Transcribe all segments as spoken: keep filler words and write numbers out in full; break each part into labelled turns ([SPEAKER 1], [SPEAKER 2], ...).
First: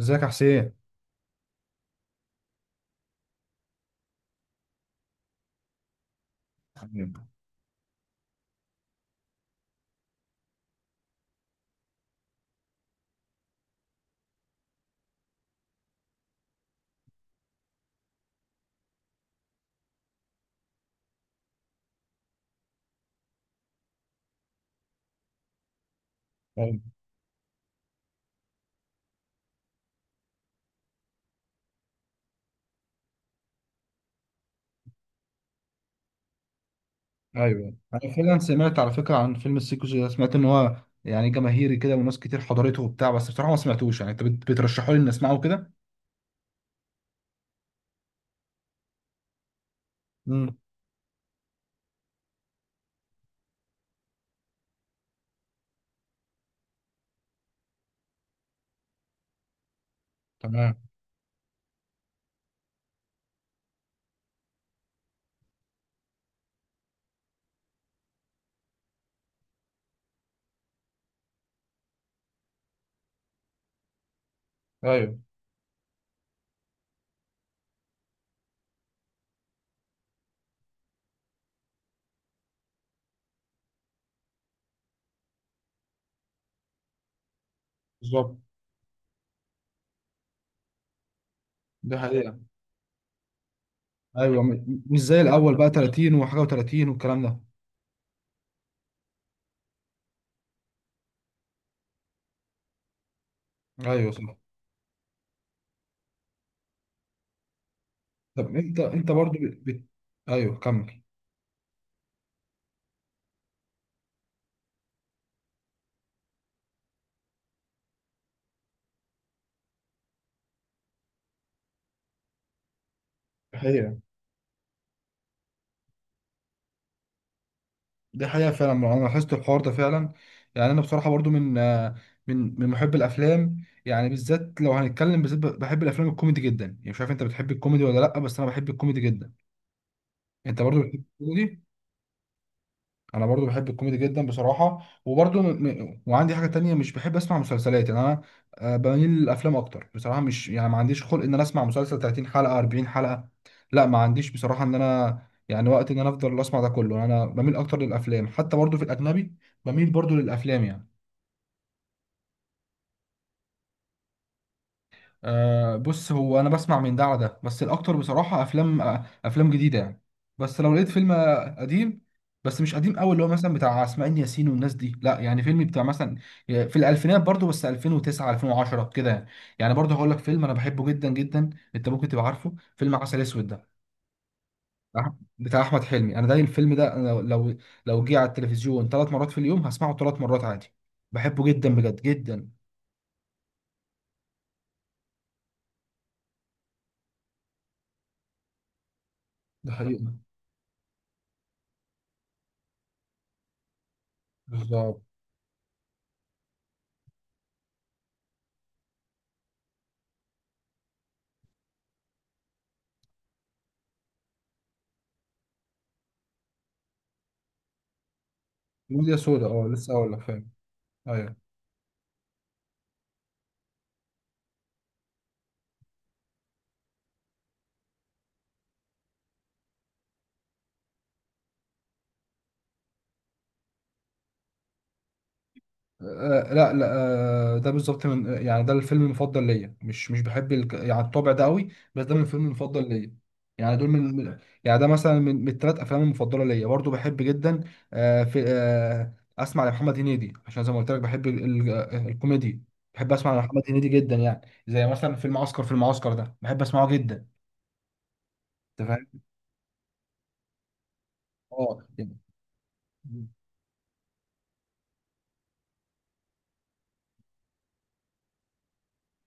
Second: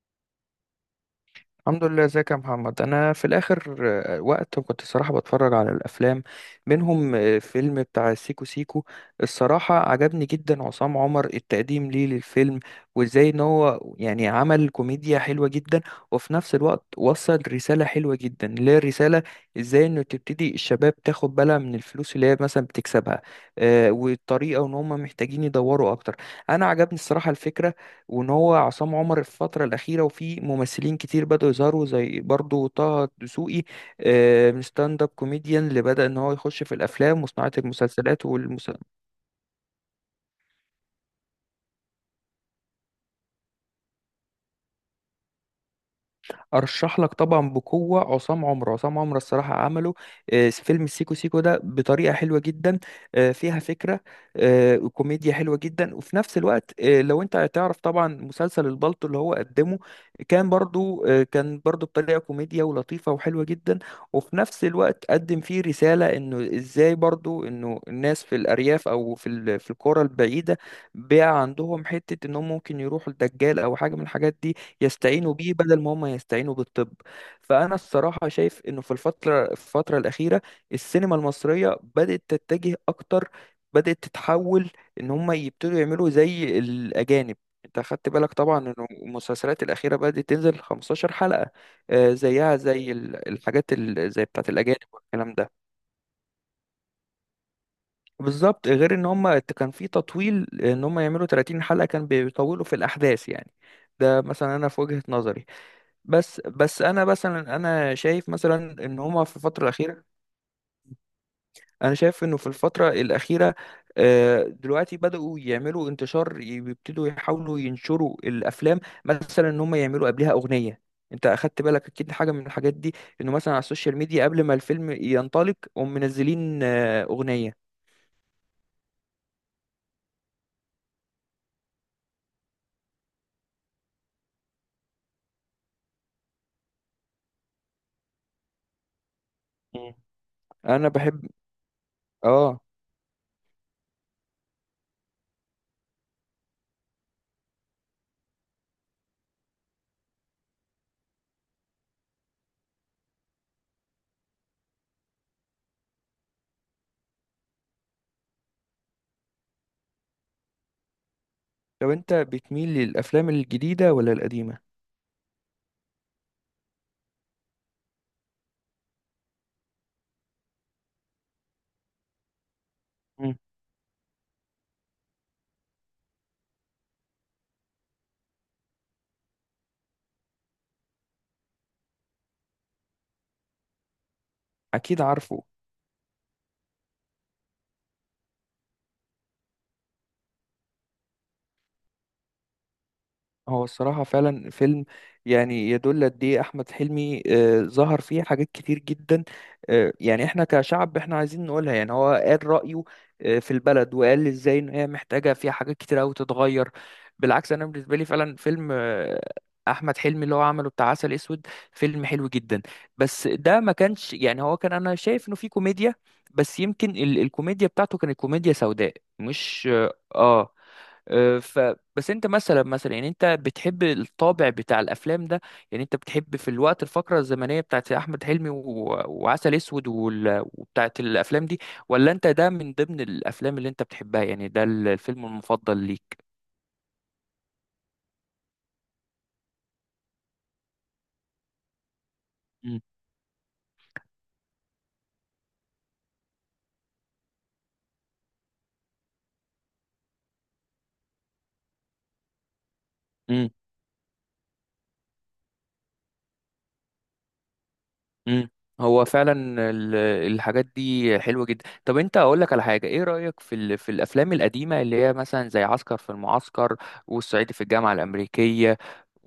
[SPEAKER 1] ازيك يا حسين؟
[SPEAKER 2] الحمد لله ازيك يا محمد انا في الاخر. آه، وقت كنت الصراحه بتفرج على الافلام
[SPEAKER 1] ايوه
[SPEAKER 2] منهم آه، فيلم بتاع سيكو سيكو. الصراحه عجبني جدا عصام عمر التقديم ليه للفيلم وازاي ان هو يعني عمل كوميديا حلوه جدا، وفي نفس الوقت وصل رساله حلوه جدا اللي هي الرساله، ازاي انه تبتدي الشباب تاخد بالها من الفلوس اللي هي مثلا بتكسبها، آه، والطريقه ان هم محتاجين يدوروا اكتر. انا
[SPEAKER 1] ايوه
[SPEAKER 2] عجبني الصراحه الفكره، وان هو عصام عمر الفتره الاخيره وفي ممثلين كتير بدأوا يظهروا زي برضو طه دسوقي، آه، من ستاند اب كوميديان اللي بدأ ان هو يخش في الافلام وصناعه
[SPEAKER 1] ايوه. انا
[SPEAKER 2] المسلسلات
[SPEAKER 1] فعلا
[SPEAKER 2] والمس...
[SPEAKER 1] سمعت على فكره عن فيلم السيكو سيكو ده، سمعت ان هو يعني جماهيري كده وناس كتير حضرته وبتاع، بس بصراحه ما سمعتوش. يعني انت بت- بترشحوا لي اني اسمعه كده؟
[SPEAKER 2] ارشح لك طبعا بقوه عصام عمر، عصام عمر الصراحه عمله آه،
[SPEAKER 1] امم.
[SPEAKER 2] فيلم السيكو سيكو ده بطريقه حلوه جدا، آه، فيها فكره، آه، وكوميديا حلوه جدا، وفي نفس الوقت آه، لو انت هتعرف طبعا مسلسل البلطو اللي هو قدمه كان
[SPEAKER 1] تمام.
[SPEAKER 2] برضو، آه، كان برضو بطريقه كوميديا ولطيفه وحلوه جدا، وفي نفس الوقت قدم فيه رساله انه ازاي برضو انه الناس في الارياف او في ال- في القرى البعيده بقى عندهم حته انهم ممكن يروحوا لدجال او حاجه من الحاجات دي،
[SPEAKER 1] ايوه،
[SPEAKER 2] يستعينوا بيه بدل ما هم يستعينوا بالطب. فأنا الصراحة شايف إنه في الفترة الفترة الأخيرة السينما المصرية بدأت تتجه أكتر، بدأت تتحول، إن هم يبتدوا يعملوا زي الأجانب. أنت خدت بالك
[SPEAKER 1] بالظبط،
[SPEAKER 2] طبعا إن المسلسلات الأخيرة بدأت تنزل 15 حلقة،
[SPEAKER 1] ده
[SPEAKER 2] آه،
[SPEAKER 1] حقيقه.
[SPEAKER 2] زيها زي ال- الحاجات ال- زي
[SPEAKER 1] ايوه،
[SPEAKER 2] بتاعت الأجانب
[SPEAKER 1] م- مش زي
[SPEAKER 2] والكلام ده.
[SPEAKER 1] الاول بقى ثلاثين وحاجه و30 والكلام ده.
[SPEAKER 2] بالظبط غير إن هم كان في تطويل، إن هم يعملوا 30 حلقة كان بيطولوا في الأحداث يعني.
[SPEAKER 1] ايوه
[SPEAKER 2] ده
[SPEAKER 1] صح.
[SPEAKER 2] مثلا أنا في وجهة نظري. بس بس انا مثلا انا شايف
[SPEAKER 1] طب انت
[SPEAKER 2] مثلا ان
[SPEAKER 1] انت
[SPEAKER 2] هما
[SPEAKER 1] برضو
[SPEAKER 2] في
[SPEAKER 1] بت...
[SPEAKER 2] الفتره
[SPEAKER 1] بت...
[SPEAKER 2] الاخيره،
[SPEAKER 1] ايوه، كمل.
[SPEAKER 2] انا شايف انه في الفتره الاخيره آه، دلوقتي بداوا يعملوا انتشار، يبتدوا يحاولوا ينشروا الافلام. مثلا ان هما يعملوا قبلها اغنيه، انت اخدت بالك اكيد حاجه من الحاجات دي، انه مثلا على السوشيال ميديا قبل ما الفيلم ينطلق هم منزلين آه، اغنيه.
[SPEAKER 1] دي حقيقة فعلا، ما انا لاحظت الحوار ده فعلا. يعني انا بصراحة برضو من آه، من من محب الافلام، يعني بالذات لو هنتكلم بالذات بحب الافلام الكوميدي جدا. يعني مش عارف انت بتحب الكوميدي ولا لا، بس انا بحب الكوميدي جدا.
[SPEAKER 2] مم.
[SPEAKER 1] انت برضو
[SPEAKER 2] انا
[SPEAKER 1] بتحب
[SPEAKER 2] بحب.
[SPEAKER 1] الكوميدي؟
[SPEAKER 2] اه،
[SPEAKER 1] انا برضو بحب الكوميدي جدا بصراحه. وبرضو م... م- وعندي حاجه تانية، مش بحب اسمع مسلسلات. يعني انا آه، بميل للافلام اكتر بصراحه. مش يعني ما عنديش خلق ان انا اسمع مسلسل ثلاثين حلقه اربعين حلقه، لا ما عنديش بصراحه ان انا، يعني وقت ان انا افضل اسمع ده كله انا بميل اكتر للافلام. حتى برضو في الاجنبي بميل برضو للافلام يعني.
[SPEAKER 2] لو انت بتميل للافلام الجديده ولا القديمه؟
[SPEAKER 1] آه بص، هو انا بسمع من ده على ده، بس الاكتر بصراحه افلام، آه افلام جديده يعني. بس لو لقيت فيلم آه، قديم، بس مش قديم قوي اللي هو
[SPEAKER 2] مم.
[SPEAKER 1] مثلا بتاع اسماعيل ياسين والناس دي، لا يعني فيلم بتاع مثلا آه، في الالفينات، برضو بس الفين وتسعة الفين وعشرة كده يعني. يعني برضو هقول لك فيلم انا بحبه جدا جدا. انت ممكن تبقى عارفه فيلم عسل اسود ده؟
[SPEAKER 2] اكيد
[SPEAKER 1] أح-
[SPEAKER 2] عارفه.
[SPEAKER 1] بتاع احمد حلمي. انا ده الفيلم ده أنا لو لو لو جه على التلفزيون ثلاث مرات في اليوم هسمعه ثلاث مرات عادي. بحبه جدا بجد جدا.
[SPEAKER 2] هو الصراحة فعلا فيلم يعني يدل قد ايه أحمد حلمي، آه، ظهر فيه حاجات كتير جدا،
[SPEAKER 1] ده
[SPEAKER 2] آه،
[SPEAKER 1] حقيقة.
[SPEAKER 2] يعني احنا كشعب احنا عايزين نقولها، يعني هو قال رأيه آه، في البلد وقال ازاي ان هي
[SPEAKER 1] بالظبط،
[SPEAKER 2] محتاجة فيها حاجات كتير أوي تتغير. بالعكس أنا بالنسبة لي فعلا فيلم آه، أحمد حلمي اللي هو عمله بتاع عسل أسود فيلم حلو جدا، بس ده ما كانش يعني، هو كان أنا شايف إنه فيه كوميديا بس يمكن ال- الكوميديا بتاعته كانت كوميديا سوداء
[SPEAKER 1] ميديا سودا، اه
[SPEAKER 2] مش.
[SPEAKER 1] لسه اقول لك، فاهم.
[SPEAKER 2] اه.
[SPEAKER 1] ايوه.
[SPEAKER 2] أه، ف بس انت مثلا، مثلا يعني انت بتحب الطابع بتاع الافلام ده؟ يعني انت بتحب في الوقت الفقره الزمنيه بتاعت احمد حلمي و... وعسل اسود وال... وبتاعت الافلام دي، ولا انت ده من ضمن الافلام اللي انت بتحبها؟ يعني ده الفيلم المفضل ليك؟
[SPEAKER 1] آه لا لا آه ده بالظبط، من يعني ده الفيلم المفضل ليا، مش مش بحب الك... يعني الطابع ده قوي، بس ده من الفيلم المفضل ليا. يعني دول من من- يعني ده مثلا من, من الثلاث افلام المفضله ليا، برضو بحب جدا. آه في آه اسمع لمحمد هنيدي، عشان زي ما قلت لك بحب ال... ال... آه، الكوميدي. بحب اسمع
[SPEAKER 2] مم.
[SPEAKER 1] لمحمد هنيدي جدا يعني. زي مثلا فيلم عسكر في المعسكر، ده بحب اسمعه جدا.
[SPEAKER 2] مم.
[SPEAKER 1] انت
[SPEAKER 2] هو
[SPEAKER 1] فاهم؟
[SPEAKER 2] فعلا ال- الحاجات دي حلوة جدا.
[SPEAKER 1] اه
[SPEAKER 2] طب انت اقول لك على حاجة، ايه رأيك في ال- في الافلام القديمة اللي هي مثلا زي عسكر في المعسكر، والصعيدي في الجامعة الأمريكية،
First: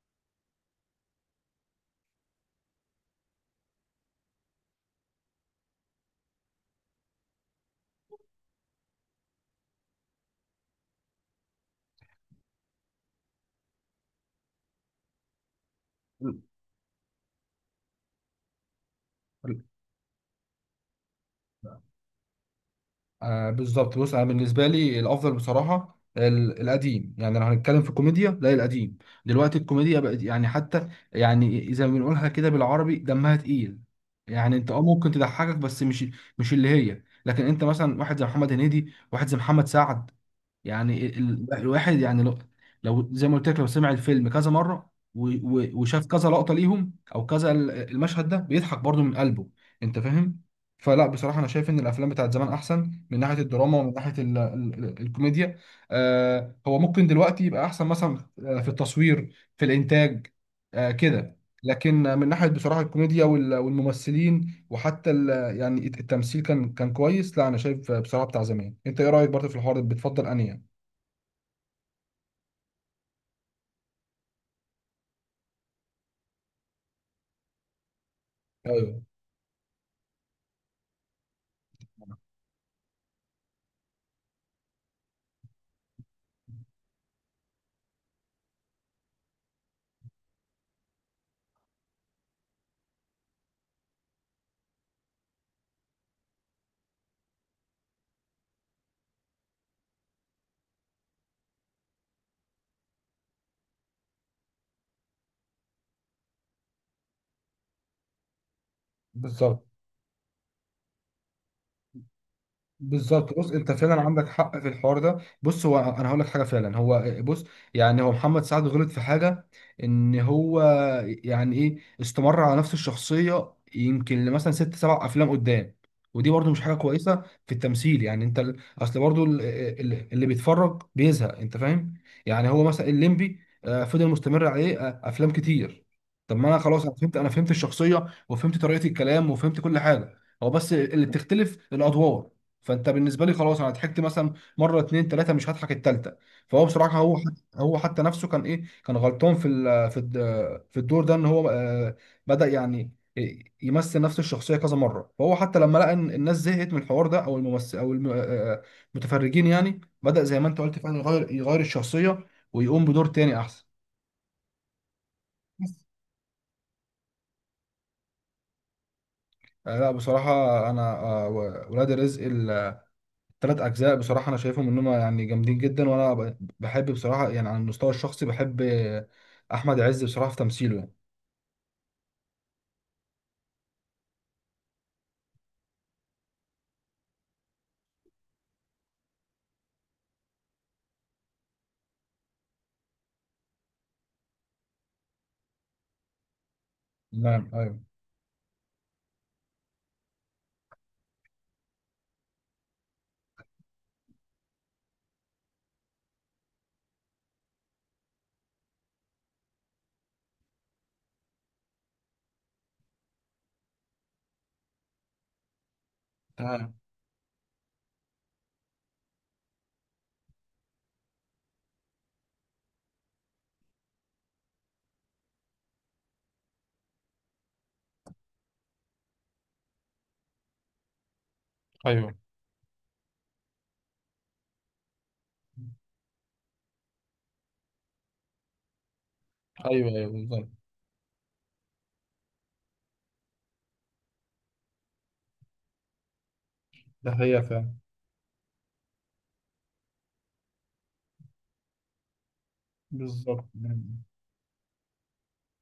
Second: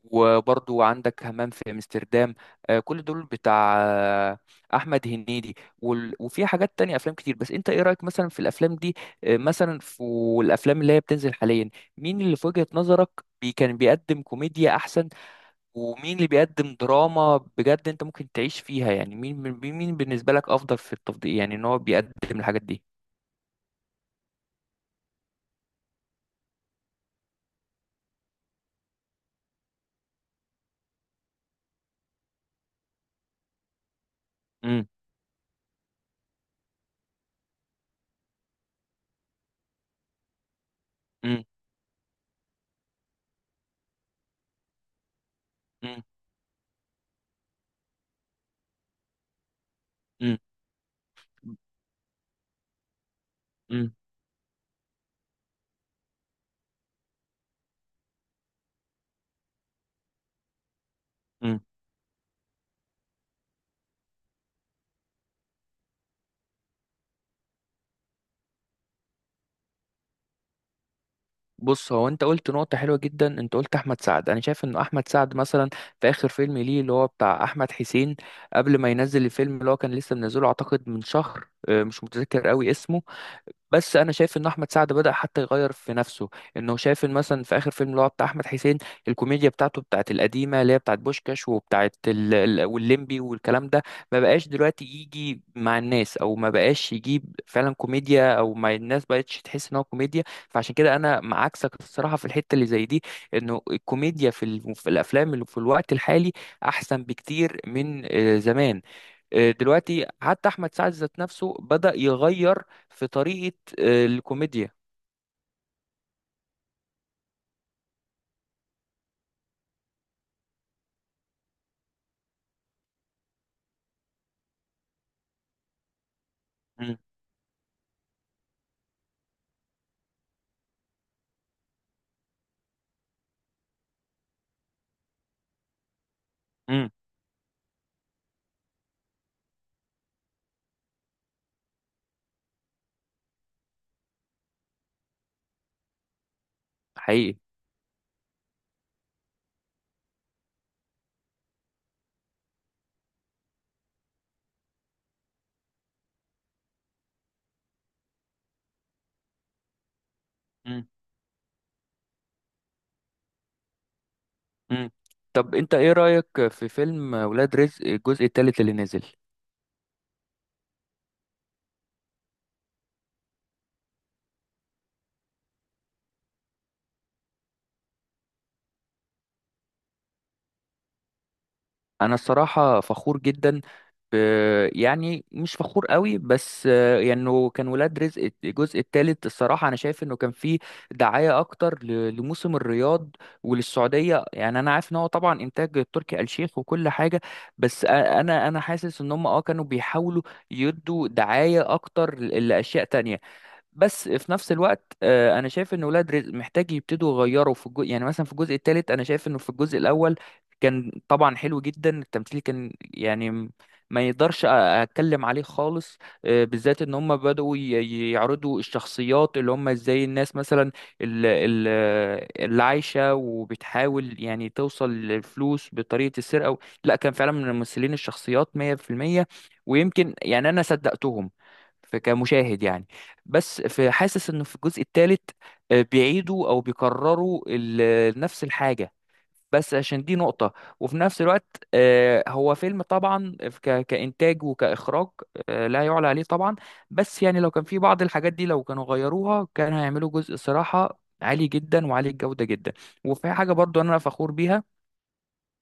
[SPEAKER 2] وبرضو عندك همام في امستردام؟ آه، كل دول بتاع آه، احمد هنيدي، وال- وفي حاجات تانية افلام كتير. بس انت ايه رأيك مثلا في الافلام دي؟ آه، مثلا في الافلام اللي هي بتنزل حاليا، مين اللي في وجهة نظرك بي كان بيقدم كوميديا احسن؟ ومين اللي
[SPEAKER 1] يعني.
[SPEAKER 2] بيقدم دراما بجد انت ممكن تعيش فيها؟ يعني مين مين مين بالنسبة لك افضل في التفضيل، يعني ان هو بيقدم الحاجات دي.
[SPEAKER 1] آه بالظبط، بص انا بالنسبه لي الافضل بصراحه ال- القديم. يعني لو هنتكلم في الكوميديا، لا القديم. دلوقتي الكوميديا بقت يعني، حتى يعني اذا بنقولها كده بالعربي دمها تقيل. يعني انت اه
[SPEAKER 2] امم
[SPEAKER 1] ممكن تضحكك، بس مش مش اللي هي. لكن انت مثلا واحد زي محمد هنيدي، واحد زي محمد سعد، يعني
[SPEAKER 2] امم
[SPEAKER 1] ال... لا الواحد يعني لو... لو زي ما قلت لك لو سمع الفيلم كذا مرة و... و...
[SPEAKER 2] امم
[SPEAKER 1] وشاف كذا لقطة ليهم او كذا ال- المشهد ده، بيضحك برضو من قلبه. انت
[SPEAKER 2] امم
[SPEAKER 1] فاهم؟ فلا بصراحة انا شايف ان الافلام بتاعت زمان احسن من ناحية الدراما ومن
[SPEAKER 2] امم
[SPEAKER 1] ناحية ال... ال... الكوميديا. آه هو ممكن دلوقتي يبقى احسن مثلا، آه، في التصوير، في الانتاج، آه كده.
[SPEAKER 2] امم.
[SPEAKER 1] لكن من ناحية بصراحة الكوميديا وال- والممثلين وحتى ال، يعني التمثيل كان كان كويس. لا انا شايف بصراحه بتاع زمان. انت ايه رايك برضه في الحوار ده؟ بتفضل انهي يعني؟
[SPEAKER 2] بص هو انت قلت نقطة حلوة جدا، انت قلت احمد سعد، انا شايف ان احمد سعد مثلا في اخر فيلم ليه اللي هو بتاع احمد حسين، قبل ما
[SPEAKER 1] ايوه
[SPEAKER 2] ينزل الفيلم اللي هو كان لسه منزله اعتقد من شهر، اه، مش متذكر قوي اسمه. بس انا شايف ان احمد سعد بدأ حتى يغير في نفسه، انه شايف ان مثلا في اخر فيلم اللي هو بتاع احمد حسين الكوميديا بتاعته بتاعت القديمه اللي هي بتاعت بوشكاش وبتاعت ال... ال- والليمبي والكلام ده، ما بقاش دلوقتي يجي مع الناس، او ما بقاش يجيب فعلا كوميديا، او ما الناس بقتش تحس ان هو كوميديا. فعشان كده انا مع عكسك الصراحه في الحته اللي زي دي، انه الكوميديا في, ال... في الافلام اللي في الوقت الحالي احسن بكتير من آه، زمان. آه،
[SPEAKER 1] بالظبط.
[SPEAKER 2] دلوقتي حتى احمد سعد ذات نفسه بدأ يغير في
[SPEAKER 1] بالظبط، بص
[SPEAKER 2] طريقة
[SPEAKER 1] انت فعلا
[SPEAKER 2] آه،
[SPEAKER 1] عندك حق في
[SPEAKER 2] الكوميديا.
[SPEAKER 1] الحوار ده. بص هو انا هقول لك حاجه، فعلا هو بص، يعني هو محمد سعد غلط في حاجه ان هو يعني ايه، استمر على نفس الشخصيه يمكن لمثلا ست سبع افلام قدام. ودي برضو مش حاجه
[SPEAKER 2] مم.
[SPEAKER 1] كويسه في التمثيل. يعني انت ال- اصل برضو ال- ال- اللي بيتفرج بيزهق. انت فاهم؟ يعني هو مثلا الليمبي آه، فضل مستمر عليه آه، افلام كتير. طب ما انا خلاص،
[SPEAKER 2] مم.
[SPEAKER 1] انا فهمت انا فهمت الشخصيه، وفهمت طريقه الكلام، وفهمت كل حاجه. هو بس اللي بتختلف الادوار. فانت بالنسبه لي خلاص، انا ضحكت مثلا مره اتنين تلاته، مش هضحك التالته. فهو بصراحه هو
[SPEAKER 2] حقيقي.
[SPEAKER 1] حت- هو حتى نفسه كان ايه، كان غلطان في ال- في الد- في الدور ده، ان هو آه، بدا يعني إيه، يمثل نفس الشخصيه كذا مره. فهو حتى لما لقى ان الناس زهقت من الحوار ده، او الممثل او الم- آه، آه، المتفرجين، يعني بدا زي ما انت قلت
[SPEAKER 2] مم.
[SPEAKER 1] فعلا يغير، يغير الشخصيه، ويقوم بدور تاني احسن.
[SPEAKER 2] مم. طب انت
[SPEAKER 1] بس.
[SPEAKER 2] ايه رأيك في فيلم ولاد رزق الجزء الثالث اللي نزل؟
[SPEAKER 1] آه، لا بصراحه انا آه، ولاد رزق ثلاث اجزاء، بصراحه انا شايفهم انهم يعني جامدين جدا. وانا ب- بحب بصراحه يعني على المستوى الشخصي، بحب احمد عز بصراحه في تمثيله يعني.
[SPEAKER 2] انا الصراحه فخور جدا ب... يعني مش فخور قوي، بس آه، يعني إنه كان ولاد رزق الجزء الثالث الصراحه انا شايف انه كان فيه دعايه اكتر ل... لموسم الرياض وللسعوديه. يعني انا عارف ان هو طبعا انتاج تركي آل الشيخ وكل حاجه،
[SPEAKER 1] نعم ايوه.
[SPEAKER 2] بس أ- انا انا حاسس ان هم اه كانوا بيحاولوا يدوا دعايه اكتر ل- لاشياء تانية. بس في نفس الوقت آه، انا شايف ان ولاد رزق محتاج يبتدوا يغيروا في الجزء. يعني مثلا في الجزء الثالث انا شايف انه في الجزء الاول كان طبعا حلو جدا، التمثيل كان يعني م- ما يقدرش أ- اتكلم عليه خالص. آه،
[SPEAKER 1] تمام.
[SPEAKER 2] بالذات ان هم بدأوا ي- ي- يعرضوا الشخصيات اللي هم ازاي الناس مثلا ال- ال- اللي عايشة وبتحاول يعني توصل للفلوس بطريقة السرقة. لا كان فعلا من الممثلين الشخصيات مية في المية، ويمكن يعني انا صدقتهم ف-
[SPEAKER 1] ايوه
[SPEAKER 2] كمشاهد يعني. بس في حاسس انه في الجزء الثالث بيعيدوا او بيكرروا ال- نفس الحاجه، بس
[SPEAKER 1] ايوه
[SPEAKER 2] عشان
[SPEAKER 1] ايوه
[SPEAKER 2] دي
[SPEAKER 1] بالظبط،
[SPEAKER 2] نقطة. وفي نفس الوقت آه، هو فيلم طبعا ك- كإنتاج وكإخراج، آه، لا يعلى عليه طبعا.
[SPEAKER 1] ده
[SPEAKER 2] بس يعني
[SPEAKER 1] هي
[SPEAKER 2] لو كان
[SPEAKER 1] فعلا.
[SPEAKER 2] في بعض الحاجات دي لو كانوا غيروها كان هيعملوا جزء صراحة عالي جدا وعالي الجودة جدا. وفي
[SPEAKER 1] بالظبط،
[SPEAKER 2] حاجة برضو أنا
[SPEAKER 1] نعم.
[SPEAKER 2] فخور بيها،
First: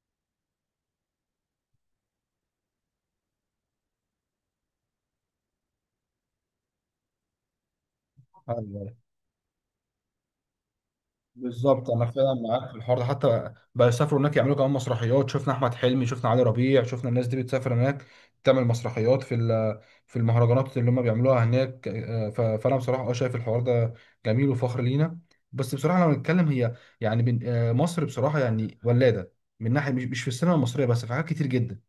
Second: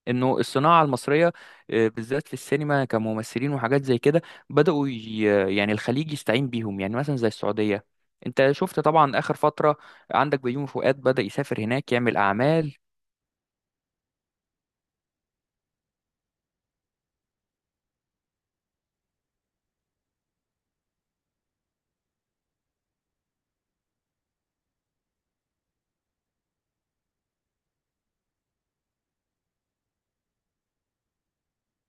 [SPEAKER 2] انه الصناعه المصريه آه، بالذات في السينما كممثلين وحاجات زي كده، بداوا ي- يعني الخليج يستعين بيهم، يعني مثلا زي السعوديه. انت شفت
[SPEAKER 1] ايوه
[SPEAKER 2] طبعا اخر فتره عندك بيومي فؤاد بدا يسافر
[SPEAKER 1] بالظبط،
[SPEAKER 2] هناك
[SPEAKER 1] انا
[SPEAKER 2] يعمل
[SPEAKER 1] فعلا معاك
[SPEAKER 2] اعمال.
[SPEAKER 1] في الحوار ده. حتى بيسافروا هناك، يعملوا كمان مسرحيات. شفنا احمد حلمي، شفنا علي ربيع، شفنا الناس دي بتسافر هناك تعمل مسرحيات في ال- في المهرجانات اللي هم بيعملوها هناك. آه، ف- فانا بصراحه اه شايف الحوار ده جميل وفخر لينا. بس بصراحه لو نتكلم هي، يعني بن- آه، مصر بصراحه يعني ولاده من ناحيه، مش مش في السينما المصريه بس، في حاجات كتير جدا.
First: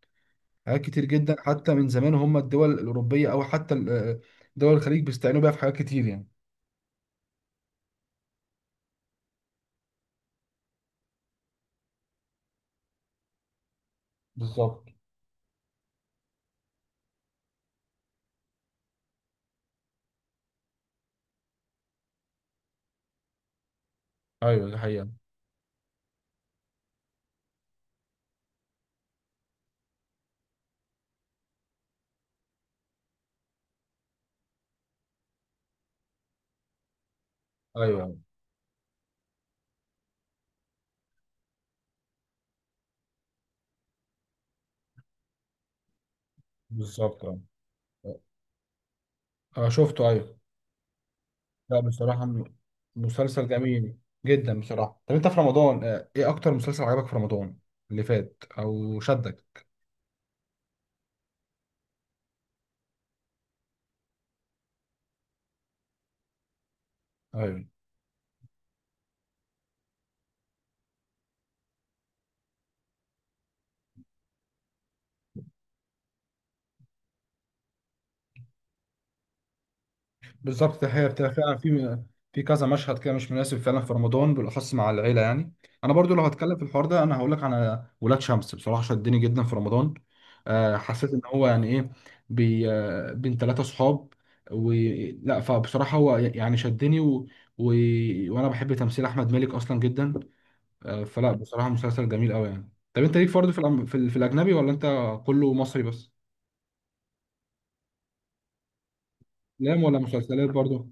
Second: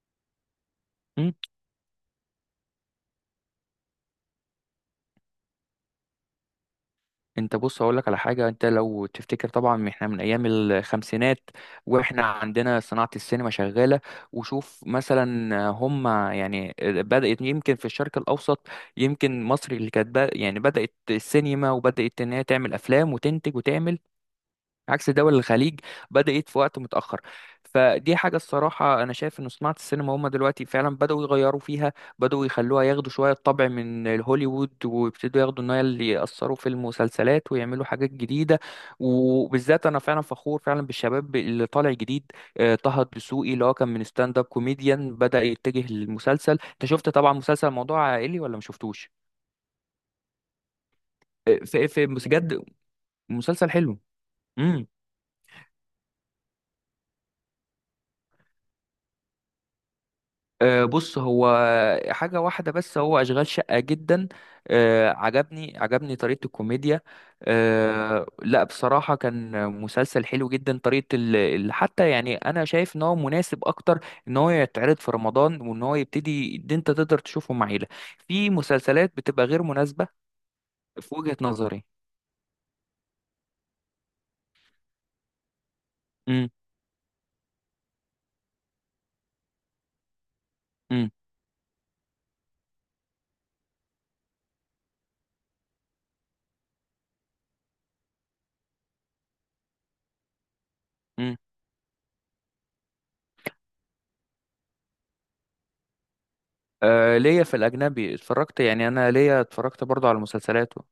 [SPEAKER 1] حاجات كتير جدا حتى من زمان، هم الدول الاوروبيه او حتى ال- آه، دول الخليج بيستعينوا بيها في حاجات كتير يعني.
[SPEAKER 2] انت بص هقول لك على حاجه، انت لو تفتكر طبعا احنا من ايام الخمسينات واحنا عندنا صناعه السينما شغاله.
[SPEAKER 1] بالظبط.
[SPEAKER 2] وشوف مثلا هم يعني بدات يمكن في الشرق الاوسط، يمكن مصر اللي كانت بق- يعني بدات السينما وبدات ان هي تعمل افلام وتنتج وتعمل،
[SPEAKER 1] ايوه دي حقيقه.
[SPEAKER 2] عكس دول الخليج بدأت في وقت متأخر. فدي حاجة الصراحة أنا شايف إن صناعة السينما هما دلوقتي فعلا بدأوا يغيروا فيها، بدأوا يخلوها ياخدوا شوية طبع من هوليوود ويبتدوا ياخدوا إن هي اللي يأثروا في المسلسلات ويعملوا حاجات
[SPEAKER 1] ايوه
[SPEAKER 2] جديدة. وبالذات أنا فعلا فخور فعلا بالشباب اللي طالع جديد، آه، طه الدسوقي اللي هو كان من ستاند أب كوميديان بدأ يتجه للمسلسل. أنت شفت
[SPEAKER 1] بالظبط.
[SPEAKER 2] طبعا
[SPEAKER 1] آه.
[SPEAKER 2] مسلسل موضوع عائلي ولا مشفتوش؟
[SPEAKER 1] اه شفته ايوه.
[SPEAKER 2] آه،
[SPEAKER 1] لا
[SPEAKER 2] في في
[SPEAKER 1] بصراحة م-
[SPEAKER 2] بجد
[SPEAKER 1] مسلسل
[SPEAKER 2] مسلسل
[SPEAKER 1] جميل
[SPEAKER 2] حلو.
[SPEAKER 1] جدا
[SPEAKER 2] مم.
[SPEAKER 1] بصراحة. طب انت في رمضان آه، ايه اكتر مسلسل عجبك في رمضان اللي فات او شدك؟
[SPEAKER 2] آه، بص هو حاجة واحدة بس، هو أشغال شقة جدا آه، عجبني، عجبني طريقة الكوميديا.
[SPEAKER 1] ايوه
[SPEAKER 2] آه، لا بصراحة كان مسلسل حلو جدا، طريقة ال... ال- حتى يعني أنا شايف إن هو مناسب أكتر إن هو يتعرض في رمضان، وإن هو يبتدي إن أنت تقدر تشوفه مع عيلة. في مسلسلات بتبقى غير مناسبة
[SPEAKER 1] بالظبط، ده هي
[SPEAKER 2] في
[SPEAKER 1] بتبقى
[SPEAKER 2] وجهة
[SPEAKER 1] فعلا
[SPEAKER 2] نظري.
[SPEAKER 1] في في كذا مشهد كده مش مناسب فعلا في رمضان بالاخص مع العيلة يعني. انا برضو لو
[SPEAKER 2] امم
[SPEAKER 1] هتكلم في الحوار ده، انا هقول لك على ولاد شمس، بصراحة شدني جدا في رمضان. آه،
[SPEAKER 2] امم
[SPEAKER 1] حسيت ان هو يعني ايه، بي آه، بين ثلاثة صحاب. و لا فبصراحة هو يعني شدني، و... و... وانا بحب تمثيل احمد مالك اصلا جدا. آه، فلا
[SPEAKER 2] امم.
[SPEAKER 1] بصراحة مسلسل جميل قوي يعني. طب انت ليك فرض في الأم... في, ال... في الأجنبي، ولا انت كله مصري بس؟
[SPEAKER 2] آه، ليا في الأجنبي اتفرجت، يعني أنا ليا
[SPEAKER 1] افلام
[SPEAKER 2] اتفرجت
[SPEAKER 1] ولا
[SPEAKER 2] برضه على
[SPEAKER 1] مسلسلات
[SPEAKER 2] المسلسلات.
[SPEAKER 1] برضه؟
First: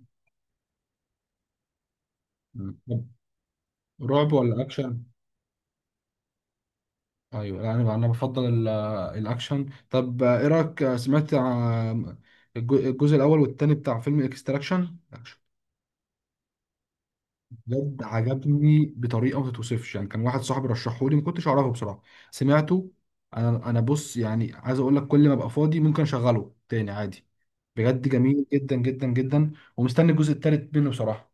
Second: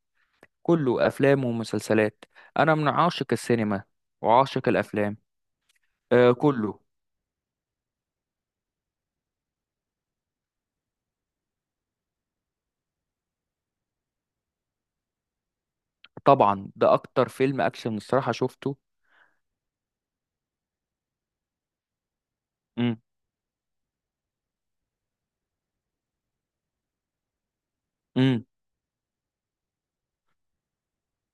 [SPEAKER 2] كله افلام ومسلسلات، انا
[SPEAKER 1] مم.
[SPEAKER 2] من
[SPEAKER 1] طب
[SPEAKER 2] عاشق السينما
[SPEAKER 1] رعب ولا
[SPEAKER 2] وعاشق
[SPEAKER 1] أكشن؟
[SPEAKER 2] الافلام. آه كله.
[SPEAKER 1] أيوه لا، أنا أنا بفضل ال... الأكشن. طب آه، إيه رأيك؟ آه، سمعت عن الج- الجزء الأول والتاني بتاع فيلم إكستراكشن؟
[SPEAKER 2] طبعا ده اكتر فيلم اكشن
[SPEAKER 1] بجد
[SPEAKER 2] الصراحه شفته.
[SPEAKER 1] عجبني بطريقه ما تتوصفش يعني. كان واحد صاحبي رشحه لي، ما كنتش اعرفه بصراحه، سمعته.
[SPEAKER 2] امم
[SPEAKER 1] انا انا بص يعني عايز اقول لك، كل ما ابقى فاضي ممكن اشغله تاني عادي، بجد جميل
[SPEAKER 2] امم.
[SPEAKER 1] جدا جدا جدا. ومستني الجزء التالت منه بصراحه.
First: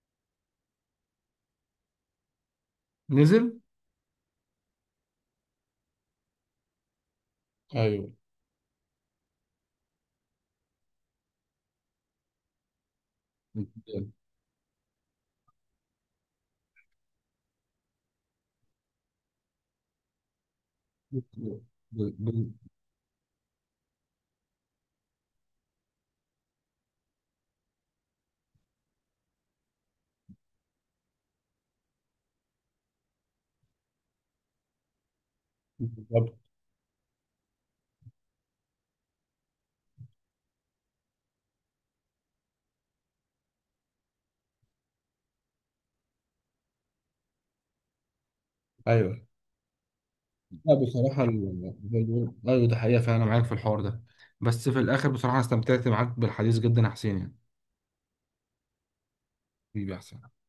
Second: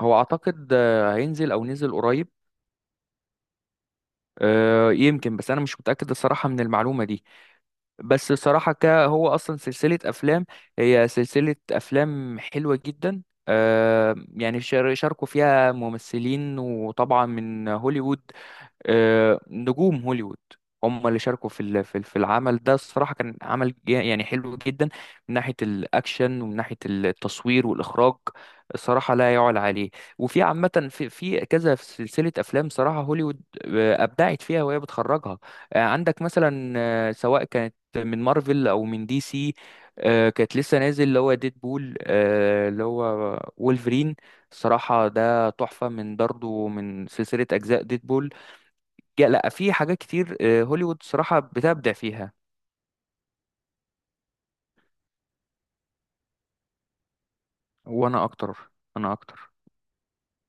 [SPEAKER 2] هو اعتقد آه، هينزل او نزل قريب.
[SPEAKER 1] نزل؟
[SPEAKER 2] آه يمكن، بس انا مش متاكد الصراحه من المعلومه دي.
[SPEAKER 1] ايوه.
[SPEAKER 2] بس الصراحه ك هو اصلا سلسله افلام، هي سلسله افلام حلوه جدا.
[SPEAKER 1] ب-
[SPEAKER 2] آه يعني شار- شاركوا فيها ممثلين وطبعا من هوليوود، آه، نجوم هوليوود هم اللي شاركوا في ال- في ال- في
[SPEAKER 1] ب-
[SPEAKER 2] العمل ده. الصراحة كان عمل جا- يعني حلو جدا، من ناحية الأكشن ومن ناحية التصوير والإخراج الصراحة لا يعلى عليه. وفي عامة في في كذا سلسلة أفلام صراحة هوليوود آه، أبدعت فيها وهي بتخرجها. آه، عندك
[SPEAKER 1] بالظبط.
[SPEAKER 2] مثلا آه، سواء كانت من مارفل أو من دي سي، آه، كانت لسه نازل اللي هو ديد بول اللي هو وولفرين، الصراحة ده تحفة من برضه من سلسلة أجزاء ديد بول.
[SPEAKER 1] ايوه
[SPEAKER 2] جا- لا في حاجات كتير آه،
[SPEAKER 1] لا
[SPEAKER 2] هوليوود
[SPEAKER 1] بصراحة
[SPEAKER 2] صراحة
[SPEAKER 1] ال-
[SPEAKER 2] بتبدع
[SPEAKER 1] ال-
[SPEAKER 2] فيها.
[SPEAKER 1] أيوة ده حقيقة فعلا، أنا معاك في الحوار ده. بس في الآخر بصراحة أنا استمتعت معاك بالحديث جدا يا حسين يعني.
[SPEAKER 2] وانا اكتر انا اكتر.
[SPEAKER 1] حبيبي يا حسين.